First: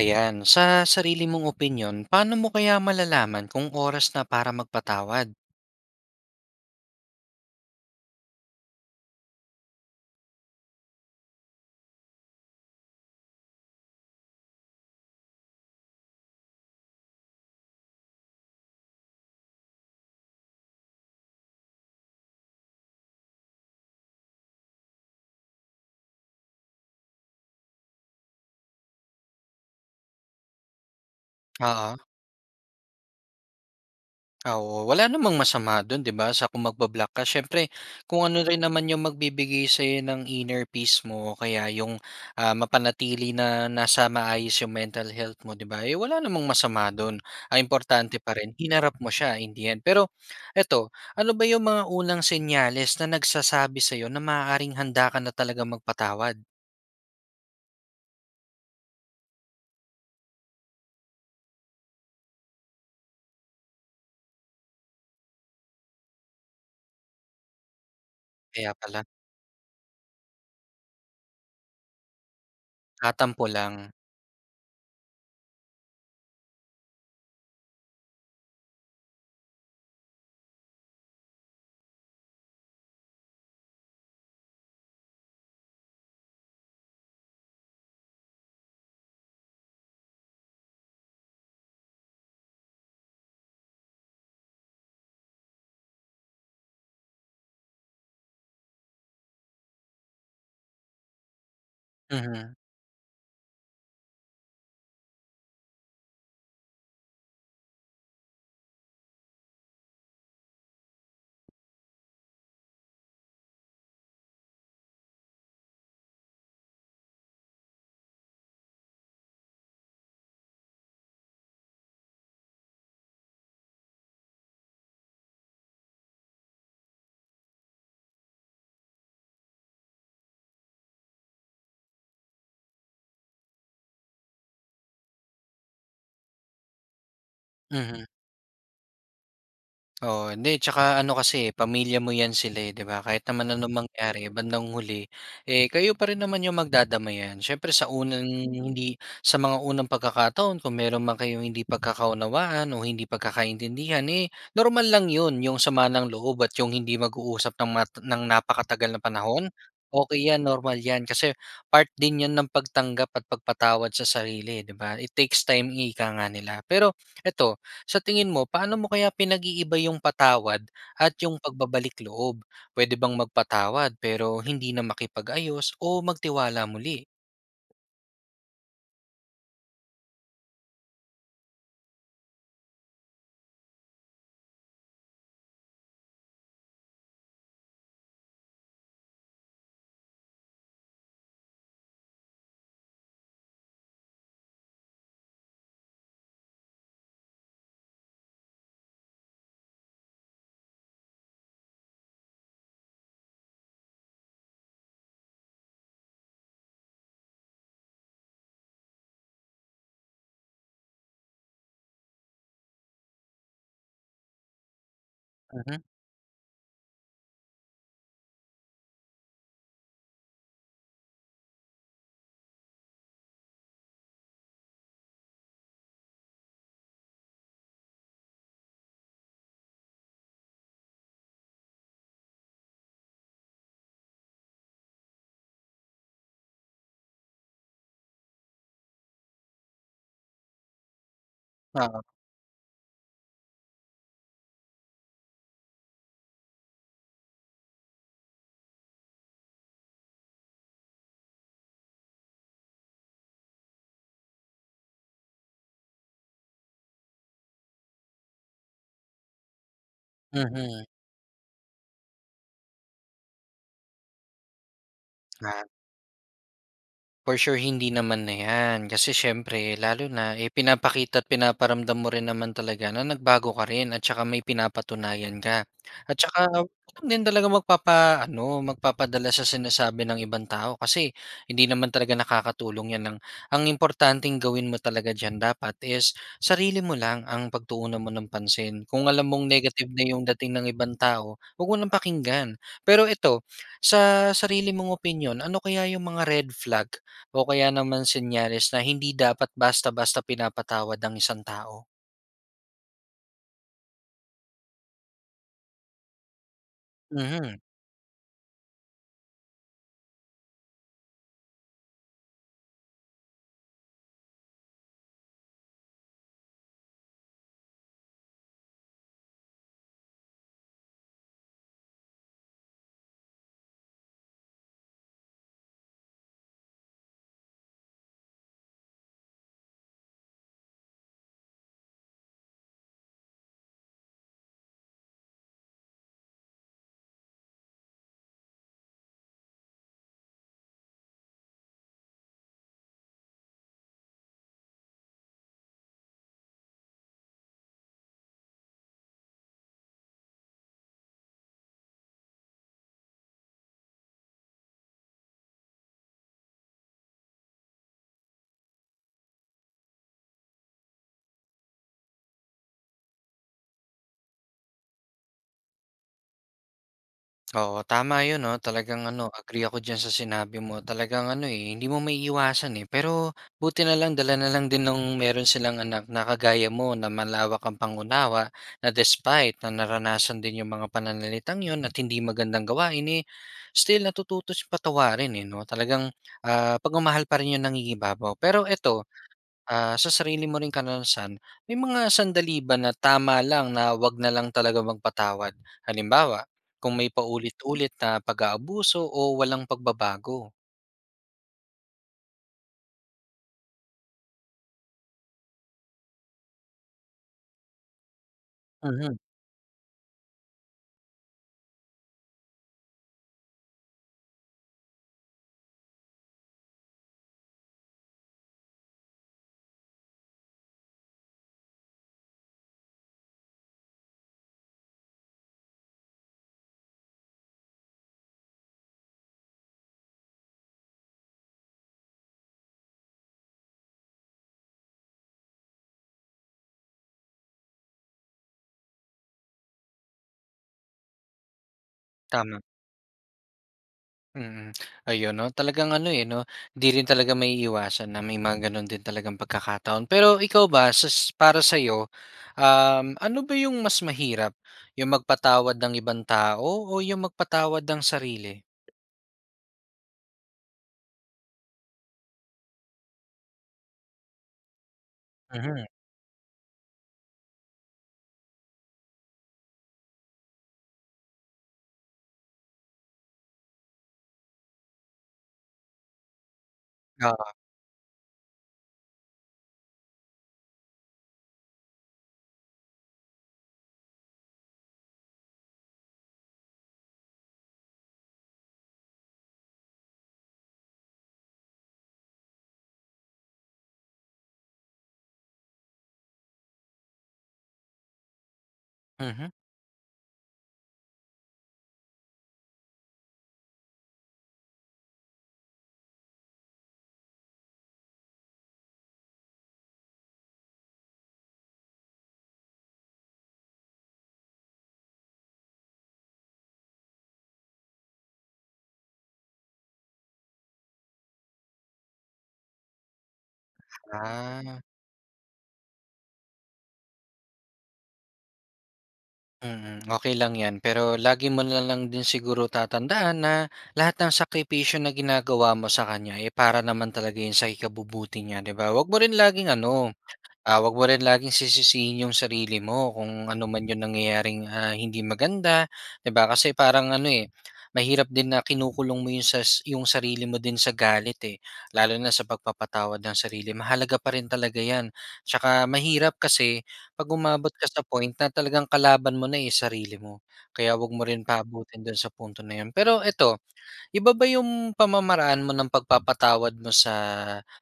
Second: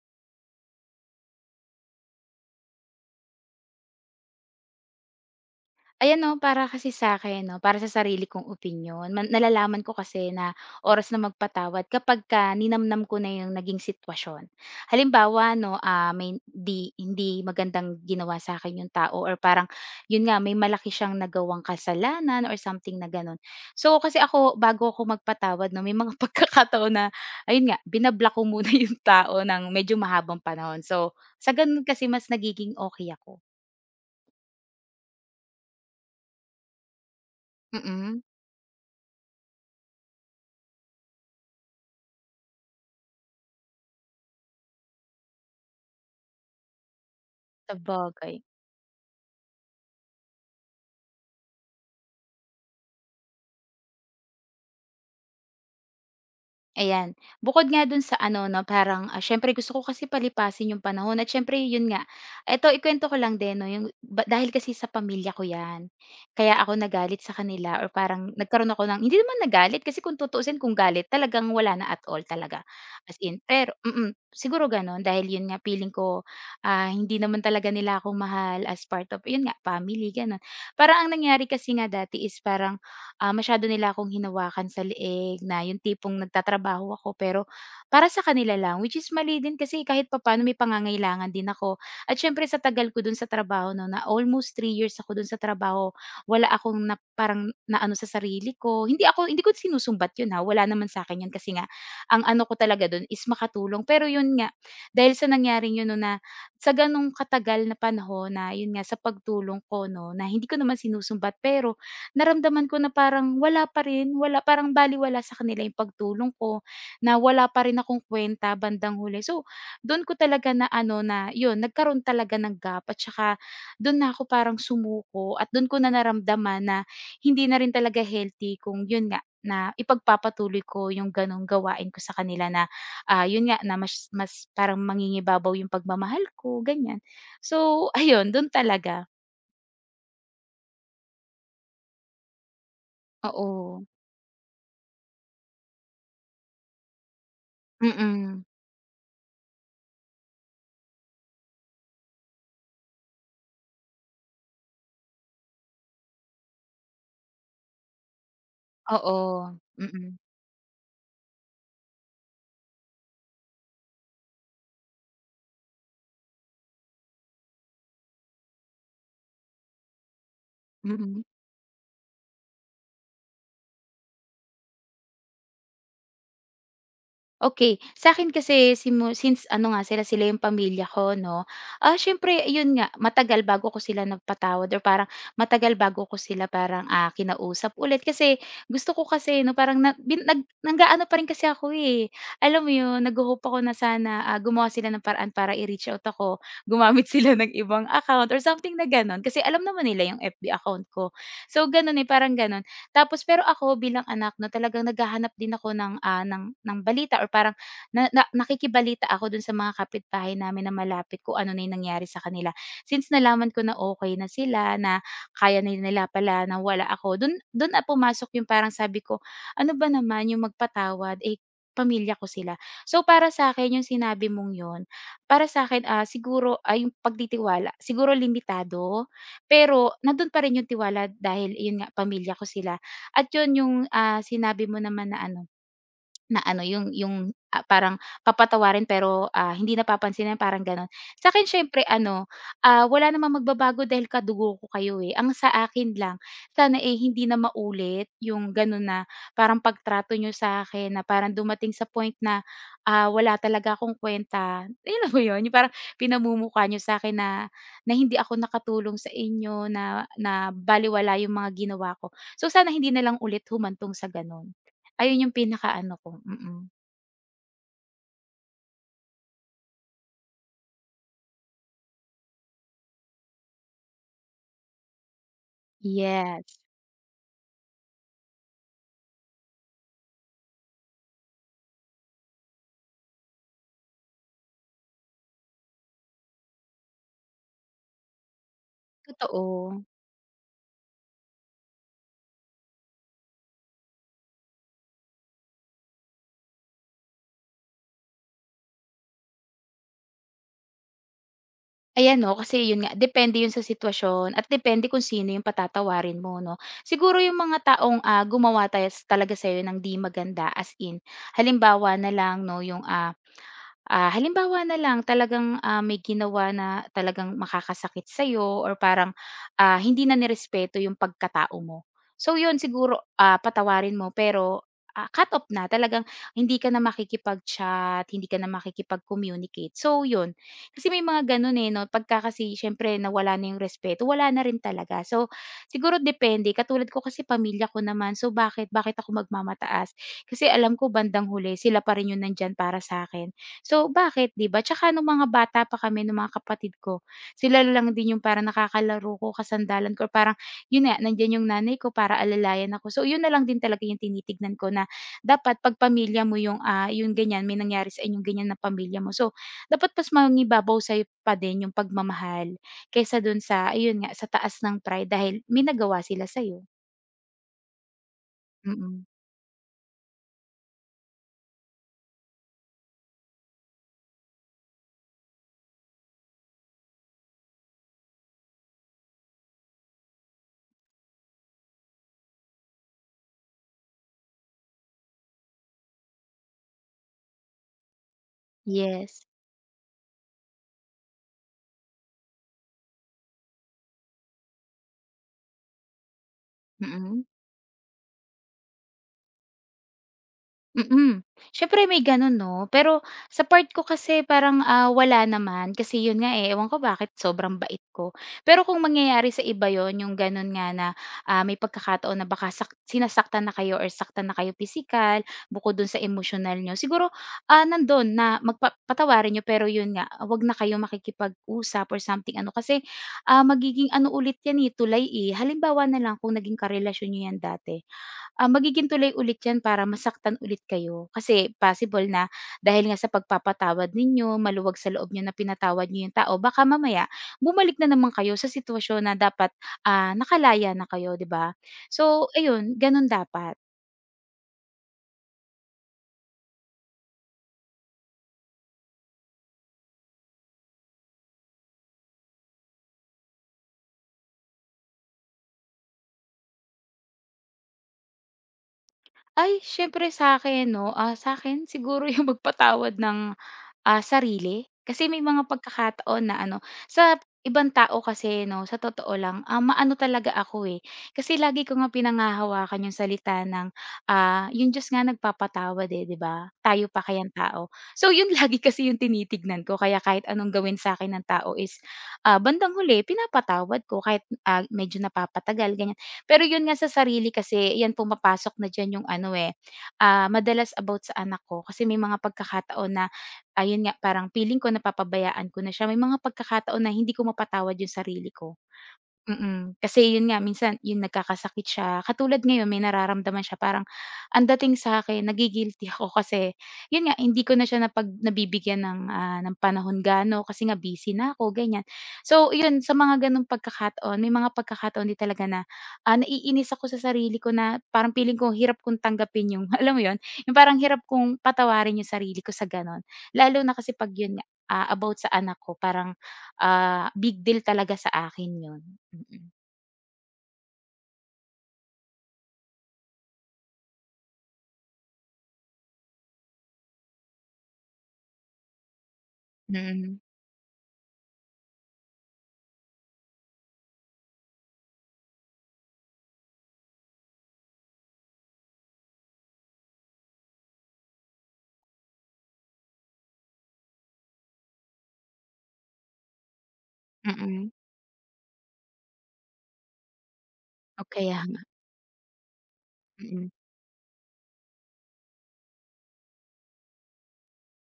Ayan, sa sarili mong opinyon, paano mo kaya malalaman kung oras na para magpatawad? Ayan 'no, para kasi sa'kin 'no, para sa sarili kong opinyon, nalalaman ko kasi na oras na magpatawad kapagka ninamnam ko na yung naging sitwasyon. Halimbawa 'no, may hindi magandang ginawa sa'kin yung tao or parang yun nga, may malaki siyang nagawang kasalanan or something na gano'n. So, kasi ako bago ako magpatawad 'no, may mga pagkakataon na ayun nga, binablock ko muna yung tao ng medyo mahabang panahon. So, sa gano'n Oo, kasi mas nagiging okey ako. oo. Wala namang masama do'n, 'di ba, sa kung magbablock ka. Siyempre, kung Mm, ano rin naman yung magbibigay ng inner peace mo o kaya yung, mapanatili na nasa maayos yung mental health mo, 'di ba, eh, wala namang masama do'n. Ang importante pa sabagay. rin, hinarap mo siya in the end. Pero eto, ano ba yung mga unang senyales na nagsasabi sa'yo na maaaring handa ka na talaga magpatawad? Ayan, bukod nga dun sa ano 'no, parang, siyempre gusto ko kasi palipasin yung panahon at siyempre yun nga, eto ikuwento ko lang din 'no, yung ba dahil kasi sa pamilya ko 'yan, kaya ako nagalit sa kanila or parang Kaya nagkaroon ako pala. ng hindi naman nagalit kasi kung tutuusin kung galit talagang wala na at all talaga, as in Tatampo lang. pero siguro gano'n dahil yun nga feeling ko, hindi naman talaga nila ako mahal as part of yun nga family gano'n. Parang ang nangyari kasi nga dati is parang masyado nila akong hinawakan sa leeg na yung tipong nagtatrabaho ako pero para sa kanila lang, which is mali din kasi kahit papaano may pangangailangan din ako. At syempre sa tagal ko dun sa trabaho no, na almost 3 years ako dun sa trabaho, wala akong na, parang naano sa sarili ko. Hindi ko sinusumbat yun ha. Wala naman sa akin yun kasi nga ang ano Mhm, ko talaga dun is makatulong. Pero yun nga, dahil sa nangyaring yun no, na sa ganong katagal na panahon na yun nga sa pagtulong ko no, na hindi ko naman sinusumbat pero naramdaman ko na parang wala pa rin, wala parang balewala sa kanila yung pagtulong ko, na wala pa rin akong kuwenta bandang huli. So, dun ko talaga na ano na yun, nagkaroon talaga ng gap at saka dun na ako parang sumuko at dun ko na naramdaman na hindi na rin talaga healthy kung yun nga, na ipagpapatuloy ko yung ganong gawain ko sa kanila na, yun nga na mas mas parang mangingibabaw yung pagmamahal ko, ganyan. So, mhm. ayun dun talaga, Oo, hindi tsaka ano kasi, eh, pamilya mo 'yan sila, eh, 'di ba? Kahit naman anong oo, mangyari bandang huli, eh, kayo pa rin naman yung magdadamayan. Siyempre sa unang mm. hindi sa mga unang pagkakataon kung meron man kayong hindi pagkakaunawaan o hindi pagkakaintindihan, eh, normal lang 'yun, yung sama ng loob at yung hindi mag-uusap ng mat ng napakatagal na Oo, panahon, mm, okay 'yan, normal 'yan. Kasi part din 'yan ng pagtanggap at pagpatawad sa sarili, eh, 'di ba? It takes time, ika nga nila. Pero eto. Sa tingin mo, paano mo kaya pinag-iiba yung patawad at mm. yung pagbabalik loob? Pwede bang magpatawad pero hindi na makipag-ayos o magtiwala muli? Okey, sa'kin kasi since ano nga sila sila yung pamilya ko 'no, siyempre yun nga matagal bago ko sila nagpatawad or parang matagal bago ko sila parang, kinausap ulit kasi gusto ko kasi 'no parang na bin nag nag-aano pa rin kasi ako, eh, alam mo yun nagho-hope ako na sana, gumawa sila ng paraan para i-reach out ako, gumamit sila ng ibang account or something na gano'n kasi alam naman nila yung FB account ko. So gano'n, eh, parang gano'n. Tapos pero ako bilang anak 'no, talagang naghahanap din ako ng, ah, ng balita or parang na na nakikibalita ako dun sa mga kapitbahay namin na malapit kung ano na yung nangyari sa kanila. Since nalaman ko na okay na sila, na kaya na Mhm. nila pala na wala ako, dun dun na pumasok yung parang sabi ko, "Ano ba naman yung magpatawad, eh, pamilya ko sila." So, para sa akin yung sinabi mong yon para sa akin siguro ay yung pagtitiwala, siguro limitado, pero nandun pa rin yung tiwala dahil yun nga, pamilya ko sila. At yun yung, sinabi mo naman na ano, na ano yung parang papatawarin pero, hindi napapansin na parang gano'n. Akin siyempre Oo, ano, wala namang magbabago dahil kadugo ko kayo, eh. Ang sa akin lang sana, eh, hindi na maulit yung gano'n na parang pagtrato niyo akin na parang dumating sa point na, wala talaga akong kuwenta. Eh, alam mo 'yun, yung parang pinamumukha niyo akin na na hindi ako nakatulong sa inyo, na na mhm. baliwala yung mga ginawa ko. So, sana hindi na lang ulit humantong sa gano'n. Ayun yung Ah. pinakaano ko, mm. For sure hindi naman na 'yan. Kasi siyempre lalo na, eh, pinapakita at pinaparamdam mo rin naman talaga na nagbago ka rin at saka may pinapatunayan ka. At Yes, saka huwag din talaga magpapa, ano magpapadala sa sinasabi ng ibang tao kasi hindi naman talaga nakakatulong 'yan ang importanteng gawin mo talaga diyan dapat is sarili mo lang ang pagtuunan mo ng pansin. Kung alam mong totoo. negative na yung dating ng ibang tao, huwag mo nang pakinggan. Pero ito, sa sarili mong opinyon, ano kaya yung mga red flag o kaya naman senyales na hindi dapat basta-basta pinapatawad ng isang tao? Ayan 'no, kasi yun nga depende yun sa sitwasyon at depende kung sino yung patatawarin mo 'no. Siguro yung mga Mhm. taong, gumawa tayo talaga sa'yo ng 'di maganda as in, halimbawa na lang 'no yung, halimbawa na lang talagang, may ginawa na talagang makakasakit sa'yo or parang, hindi na nirespeto yung pagkatao mo. So yun siguro, patawarin mo pero, cut off na talagang hindi ka na makikipag-chat, hindi ka na makikipag-communicate. So yun, kasi may mga gano'n, eh, 'no, pagka kasi siyempre nawala na yung respeto, wala na rin talaga. So siguro depende, katulad ko kasi pamilya ko naman, so bakit bakit ako magmamataas? Kasi alam ko bandang huli sila pa rin yung nandiyan para sa akin. So, bakit 'di ba? Tsaka nung mga bata pa kami nung mga kapatid ko, sila lang din yung parang nakakalaro ko, kasandalan ko, parang yun nga, nandiyan yung nanay ko para alalayan ako. So, yun na lang din talaga yung tinitignan ko na dapat 'pag pamilya mo yung ganyan, may nangyari sa inyong ganyan na pamilya mo. So, dapat mas mangingibabaw sa'yo pa din yung pagmamahal kaysa dun sa ayun nga, sa taas ng pride dahil may nagawa sila sa'yo. Oo, tama 'yun 'no, talagang Mm. ano, agree ako diyan sa sinabi mo. Talagang ano, eh, hindi mo maiiwasan, eh. Pero buti na lang dala na lang din nung meron silang anak na kagaya mo na malawak ang pangunawa, na despite na naranasan din 'yung mga pananalitang 'yun at hindi magandang gawain, eh, still natututo siyang patawarin, eh, 'no. Talagang, pagmamahal pa rin 'yung nangingibabaw. Pero eto. Yes. Sa sarili mo ring karanasan, may mga sandali ba na tama lang na 'wag na lang talaga magpatawad? Halimbawa, kung may Mm. paulit-ulit na pag-aabuso o walang pagbabago? Mm. Siyempre may gano'n 'no, pero sa part ko kasi parang, wala naman kasi 'yun nga, eh, ewan ko bakit sobrang bait ko. Pero kung Mhm, mangyayari sa iba 'yun, yung gano'n nga na, may pagkakataon na baka sinasaktan na kayo or saktan na kayo pisikal, bukod dun sa emosyonal niyo, siguro, nandun na patawarin niyo pero 'yun nga, wag na kayong makikipag-usap or something ano kasi, magiging ano ulit 'yan, eh, tulay, eh. Halimbawa na lang kung naging karelasyon niyo 'yan dati. Magiging tuloy ulit 'yan para masaktan ulit kayo. Kasi possible na dahil nga sa pagpapatawad ninyo, maluwag sa loob niyo na pinatawad niyo 'yung tao, baka mamaya bumalik na naman kayo sa sitwasyon na dapat, nakalaya na kayo, 'di ba? So tama, ayun, gano'n dapat. mm. Ayun 'no, talagang ano, eh, 'no, 'di rin talaga may iwasan na may mga gano'n din talagang pagkakataon. Pero ikaw ba para sa'yo, ano ba yung mas mahirap, yung magpatawad ng ibang tao o yung magpatawad ng sarili? Ay, syempre sa akin, 'no, sa akin siguro 'yung magpatawad ng sarili. Kasi may mga Mhm, pagkakataon na ano, sa ibang tao kasi 'no, sa totoo lang, maano talaga ako, eh. Kasi lagi ko nga pinangahawakan yung salita ng, yung Diyos nga nagpapatawad, eh, 'di ba? Tayo pa kayang oo, tao. So, yun lagi kasi yung tinitignan ko kaya kahit anong gawin sa'kin ng tao is, bandang huli pinapatawad ko kahit, medyo napapatagal, ganyan. Pero yun nga sa sarili kasi, yan pumapasok na diyan yung ano, eh, madalas about sa anak ko. Kasi may mga pagkakataon na ayun nga, parang feeling ko napapabayaan ko na siya. May mga pagkakataon na hindi ko mapatawad yung sarili ko. mhm, Kasi yun nga minsan yun nagkakasakit siya, katulad ngayon may nararamdaman siya parang ang dating sa'kin nagi-guilty ako kasi yun nga hindi ko na siya nabibigyan ng, ng panahon gaano kasi nga busy na ako ganyan. So yun sa mga ganong pagkakataon may mga pagkakataon din talaga na, naiinis ako sa sarili ko na parang piling ko hirap kong tanggapin yung alam mo yun, yung parang hirap kong patawarin yung sarili ko sa gano'n. Lalo na kasi 'pag yun nga, ah. About sa anak ko parang, big deal talaga sa akin yun. Mm, Mm, okay lang 'yan, pero lagi mo na lang din siguro tatandaan na lahat ng sakripisyo na ginagawa mo sa kanya, eh, para naman talaga 'yun sa ikabubuti niya, 'di ba? Huwag mo rin laging ano, mm, wag mo rin laging sisisihin yung sarili mo kung ano man yung nangyayaring, hindi maganda, 'di ba? Kasi parang ano, eh, mahirap din na kinukulong mo yung yung sarili mo din sa galit, eh, lalo na sa pagpapatawad ng sarili. Mahalaga pa rin talaga 'yan. Tsaka mahirap kasi 'pag mm. umabot ka sa point na talagang kalaban mo na, eh, sarili mo. Kaya O wag mo kaya rin nga, paabutin dun sa punto na yun. Pero mm, eto. Iba ba yung pamamaraan mo ng pagpapatawad mo sa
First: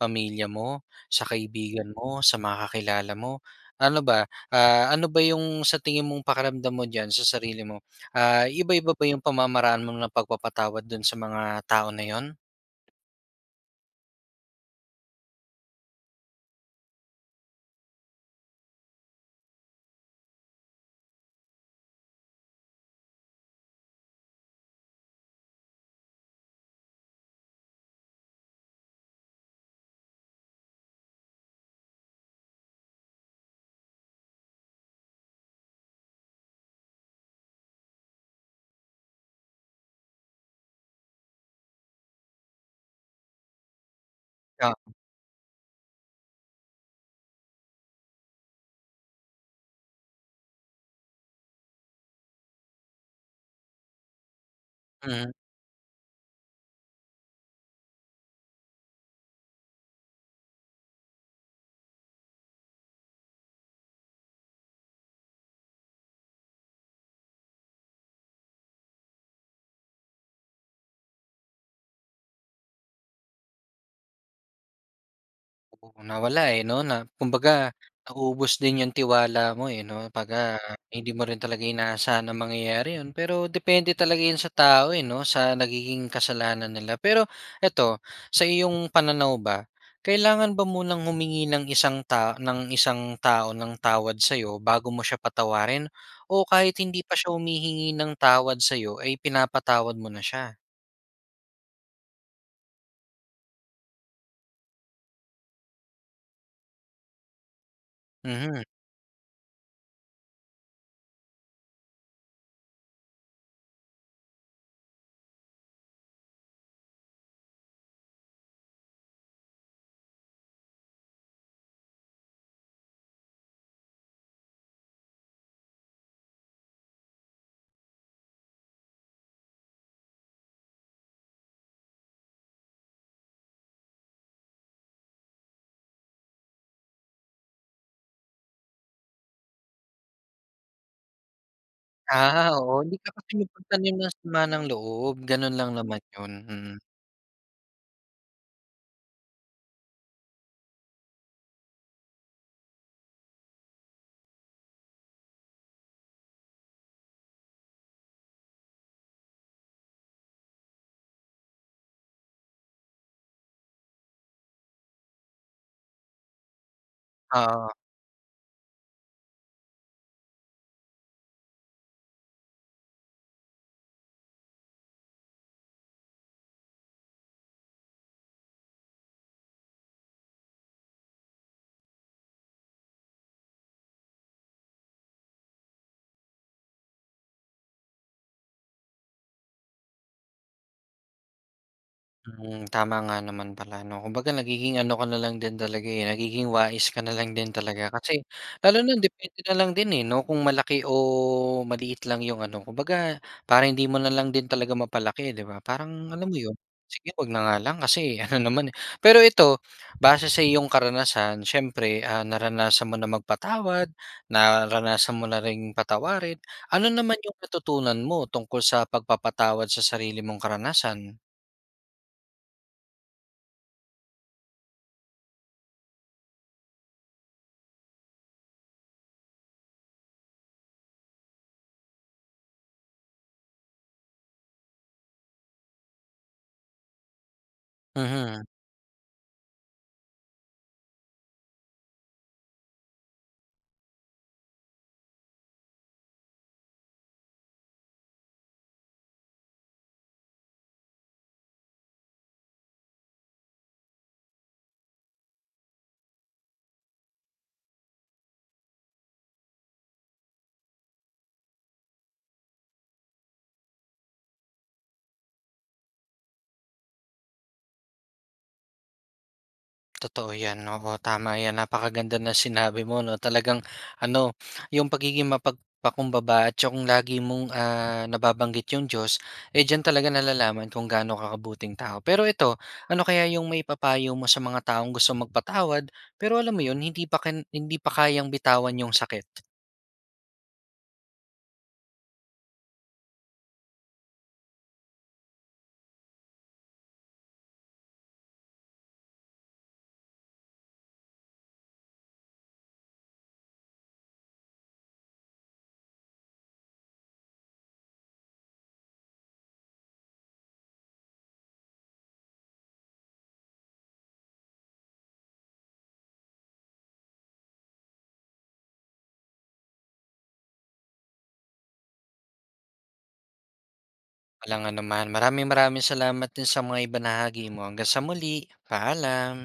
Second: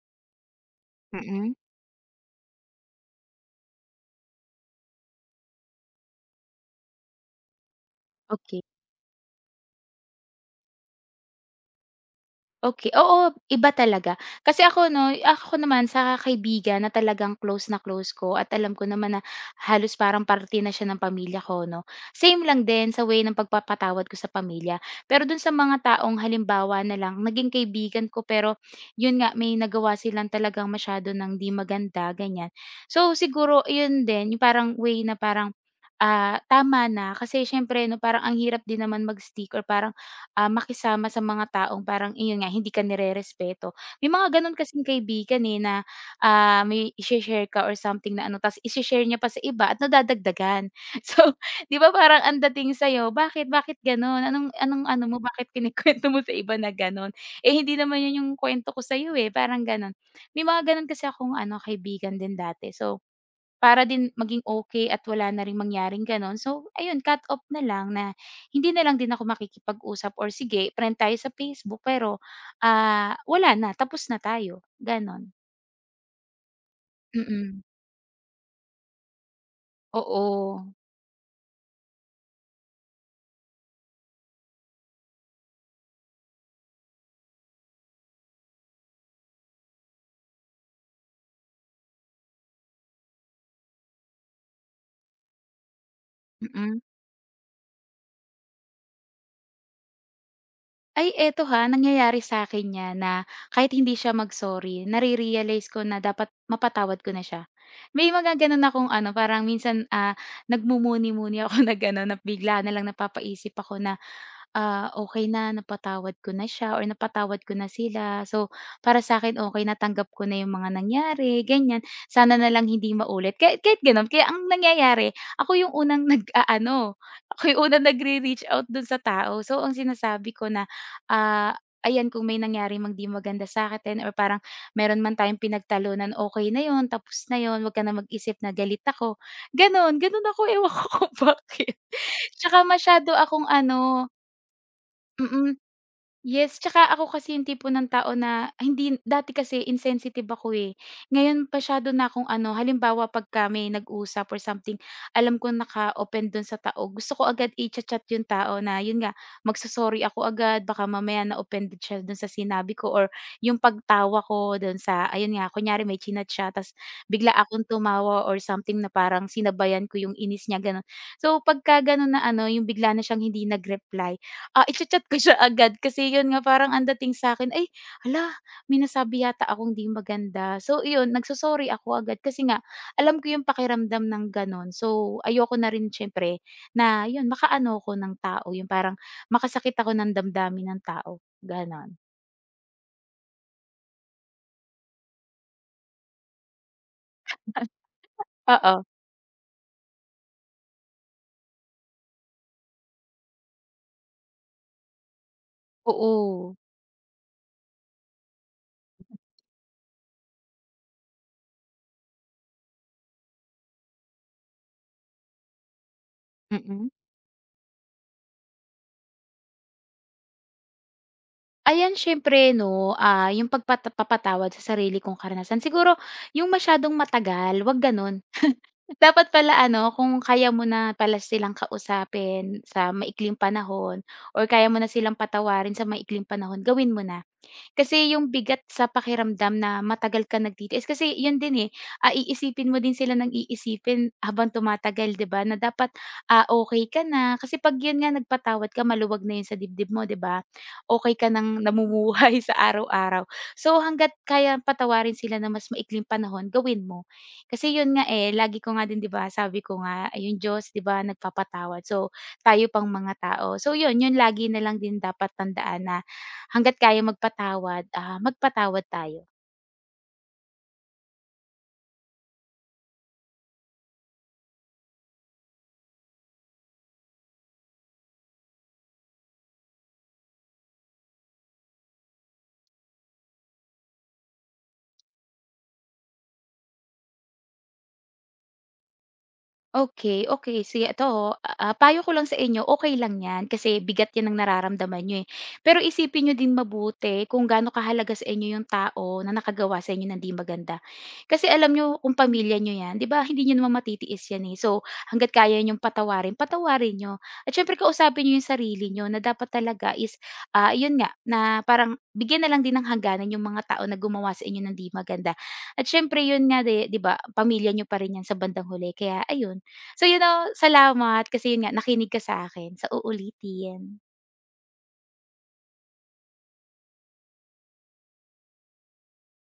pamilya mo, sa mm. kaibigan mo, sa mga kakilala mo? Ano ba yung sa tingin mong pakiramdam mo diyan sa sarili mo? Ok Iba-iba ba yung pamamaraan mo ng pagpapatawad dun sa mga tao na yun? Okay, oo, iba talaga. Kasi ako 'no, ako naman sa kaibigan na talagang close na close ko at alam ko naman na halos parang parte na siya ng pamilya ko 'no. Same lang din sa way ng pagpapatawad ko sa pamilya. Pero dun sa mga taong halimbawa na lang naging kaibigan ko pero yun nga may nagawa silang talagang masyado ng 'di maganda, ganyan. So siguro yun din, yung parang way na parang, tama na kasi siyempre 'no, parang ang hirap din naman mag-stick or parang makisama sa mga taong parang iyon nga hindi ka nirerespeto. May mga gano'n kasing Oh, kaibigan, eh, na, may i share ka or something na ano ta's i share niya pa sa iba at nadadagdagan. So, 'di ba parang ang dating sa'yo, "Bakit, bakit gano'n? Anong anong ano mo, mhm. bakit kinukuwento mo sa iba na gano'n? Eh, hindi naman 'yun yung kuwento ko sa'yo, eh," parang gano'n. May mga gano'n kasi akong ano kaibigan din dati. So, para din maging okay at wala na ring mangyaring gano'n, so ayun cut off na lang na hindi na lang din ako makikipag-usap or sige friend tayo sa Facebook pero, wala na tapos na tayo, gano'n. Oo, nawala, eh, 'no, na kumbaga Mm, naubos din yung tiwala mo, eh, 'no, pagka oo, hindi mo rin talaga inaasahan na mangyayari yun. Pero depende talaga yun sa tao, eh, 'no, sa nagiging kasalanan nila. Pero eto, sa iyong pananaw ba, kailangan ba munang humingi ng isang tao ng tawad sa sa'yo bago mo siya patawarin o kahit mm. hindi pa siya humihingi ng tawad sa sa'yo ay pinapatawad mo na siya? Ay eto ha, nangyayari sa akin 'yan na kahit hindi siya mag-sorry nare-realize ko na dapat mapatawad ko na siya. May mga gano'n Mhm. akong ano parang minsan, nagmumuni-muni ako na gano'n na bigla na lang napapaisip ako na, okey na napatawad ko na siya or napatawad ko na sila. So, para sa'kin okey na tanggap ko na 'yung mga nangyari ganiyan, sana na lang hindi maulit kahit kahit gano'n. Kaya ang nangyayari ako 'yung unang nag-aano, ako 'yung unang nagre-reach out do'n sa tao. So, ang sinasabi ko na ah, ayan kung may nangyari mang 'di maganda sa sa'tin or parang meron man tayong pinagtalunan, okay na yon tapos na yon huwag ka na mag-isip na galit ako, gano'n. Gano'n ako, ewan ko kung bakit. Ah, Tsaka oo, hindi ka masyado kasi akong magpagtanim ano ng sama ng loob, gano'n mm, lang naman 'yun, yes, mm, tsaka ako kasi yung tipo ng tao na hindi dati kasi insensitive ako, eh. Ngayon masyado na akong ano, halimbawa pag kami nag-usap or something, alam kong naka-open dun sa tao, gusto ko agad i chat yung tao na yun nga, magso ako agad baka mamaya na-offended siya dun sa sinabi ko or yung pagtawa ko dun sa ayun nga, kunyari may chinat siya ta's bigla akong oo. tumawa or something na parang sinabayan ko yung inis niya, gano'n. So, pagka gano'n na ano, yung bigla na siyang hindi nag-reply. Icha-chat ko siya agad kasi yun nga parang ang dating sa akin. "Ay hala, may nasabi yata akong 'di maganda." So iyon, nagso ako agad kasi nga alam ko yung pakiramdam ng gano'n. So ayoko na rin siyempre na yun makaano ko ng tao, yung parang makasakit ako ng damdamin ng tao, gano'n. Mm, tama nga naman pala 'no. Kumbaga nagiging ano ka na lang din talaga, eh, nagiging wais ka na lang din talaga. Kasi lalo Oo, na depende na lang din, eh, 'no, kung malaki o maliit lang yung ano, kumbaga parang hindi mo na lang din talaga mapalaki, 'di ba? Parang alam mo yun, oo, sige 'wag na nga lang kasi ano naman, eh. Pero ito, base sa iyong karanasan siyempre, naranasan mo na magpatawad, naranasan mo na ring patawarin. Ano mm. naman yung natutunan mo tungkol sa pagpapatawad sa sarili mong karanasan? Ayan siyempre 'no, yung sa sarili kong karanasan. Siguro yung masyadong matagal, 'wag gano'n. Dapat pala ano, kung kaya mo na pala silang kausapin sa maikling panahon or kaya mo na silang patawarin sa maikling panahon, gawin mo na. Kasi yung Mhm. bigat sa pakiramdam na matagal ka nagtitiis kasi yun din, eh, iisipin mo din sila ng iisipin habang tumatagal, 'di ba, na dapat, okay ka na. Kasi 'pag yun nga nagpatawad ka maluwag na yun sa dibdib mo, 'di ba? Okay ka ng namumuhay sa araw-araw. So, hangga't kaya patawarin sila na mas maikling panahon, gawin mo. Kasi yun nga, eh, lagi ko nga din, 'di ba, sabi ko nga, ay, yung Diyos, 'di ba, nagpapatawad. So, tayo pang mga tao. So, yun, yun lagi na lang din dapat tandaan na hangga't kaya magpatawad, magpatawad tayo. Totoo 'yan, oo, tama 'yan. Napakaganda na sinabi mo 'no, talagang ano, yung pagiging mapagpakumbaba at yung lagi mong, nababanggit yung Diyos, eh, diyan talaga nalalaman kung gaano ka kabuting tao. Pero ito, ano kaya yung may maipapayo mo sa mga taong gusto magpatawad, pero alam mo yun, hindi pa kayang bitawan yung sakit? Okay, okay, sige ito, ho, payo ko lang sa inyo, okay lang 'yan kasi bigat 'yan ng nararamdaman niyo, eh. Pero isipin niyo din mabuti kung gaano kahalaga sa inyo yung tao na nakagawa sa inyo ng di maganda. Kasi alam niyo kung pamilya niyo 'yan, 'di ba, hindi niyo naman matitiis 'yan, eh. So, hangga't kaya niyong patawarin, patawarin niyo. At siyempre kausapin niyo yung sarili niyo na dapat talaga is, yun nga, na parang bigyan na lang din ng hangganan yung mga tao na gumawa sa inyo ng di maganda. At siyempre yun nga, di di ba, pamilya niyo pa rin 'yan sa bandang huli kaya ayun, so, salamat kasi yun nga nakinig ka sa akin sa uulitin. Walang naman. Maraming maraming salamat din sa mga ibinahagi mo. Hanggang sa muli, paalam.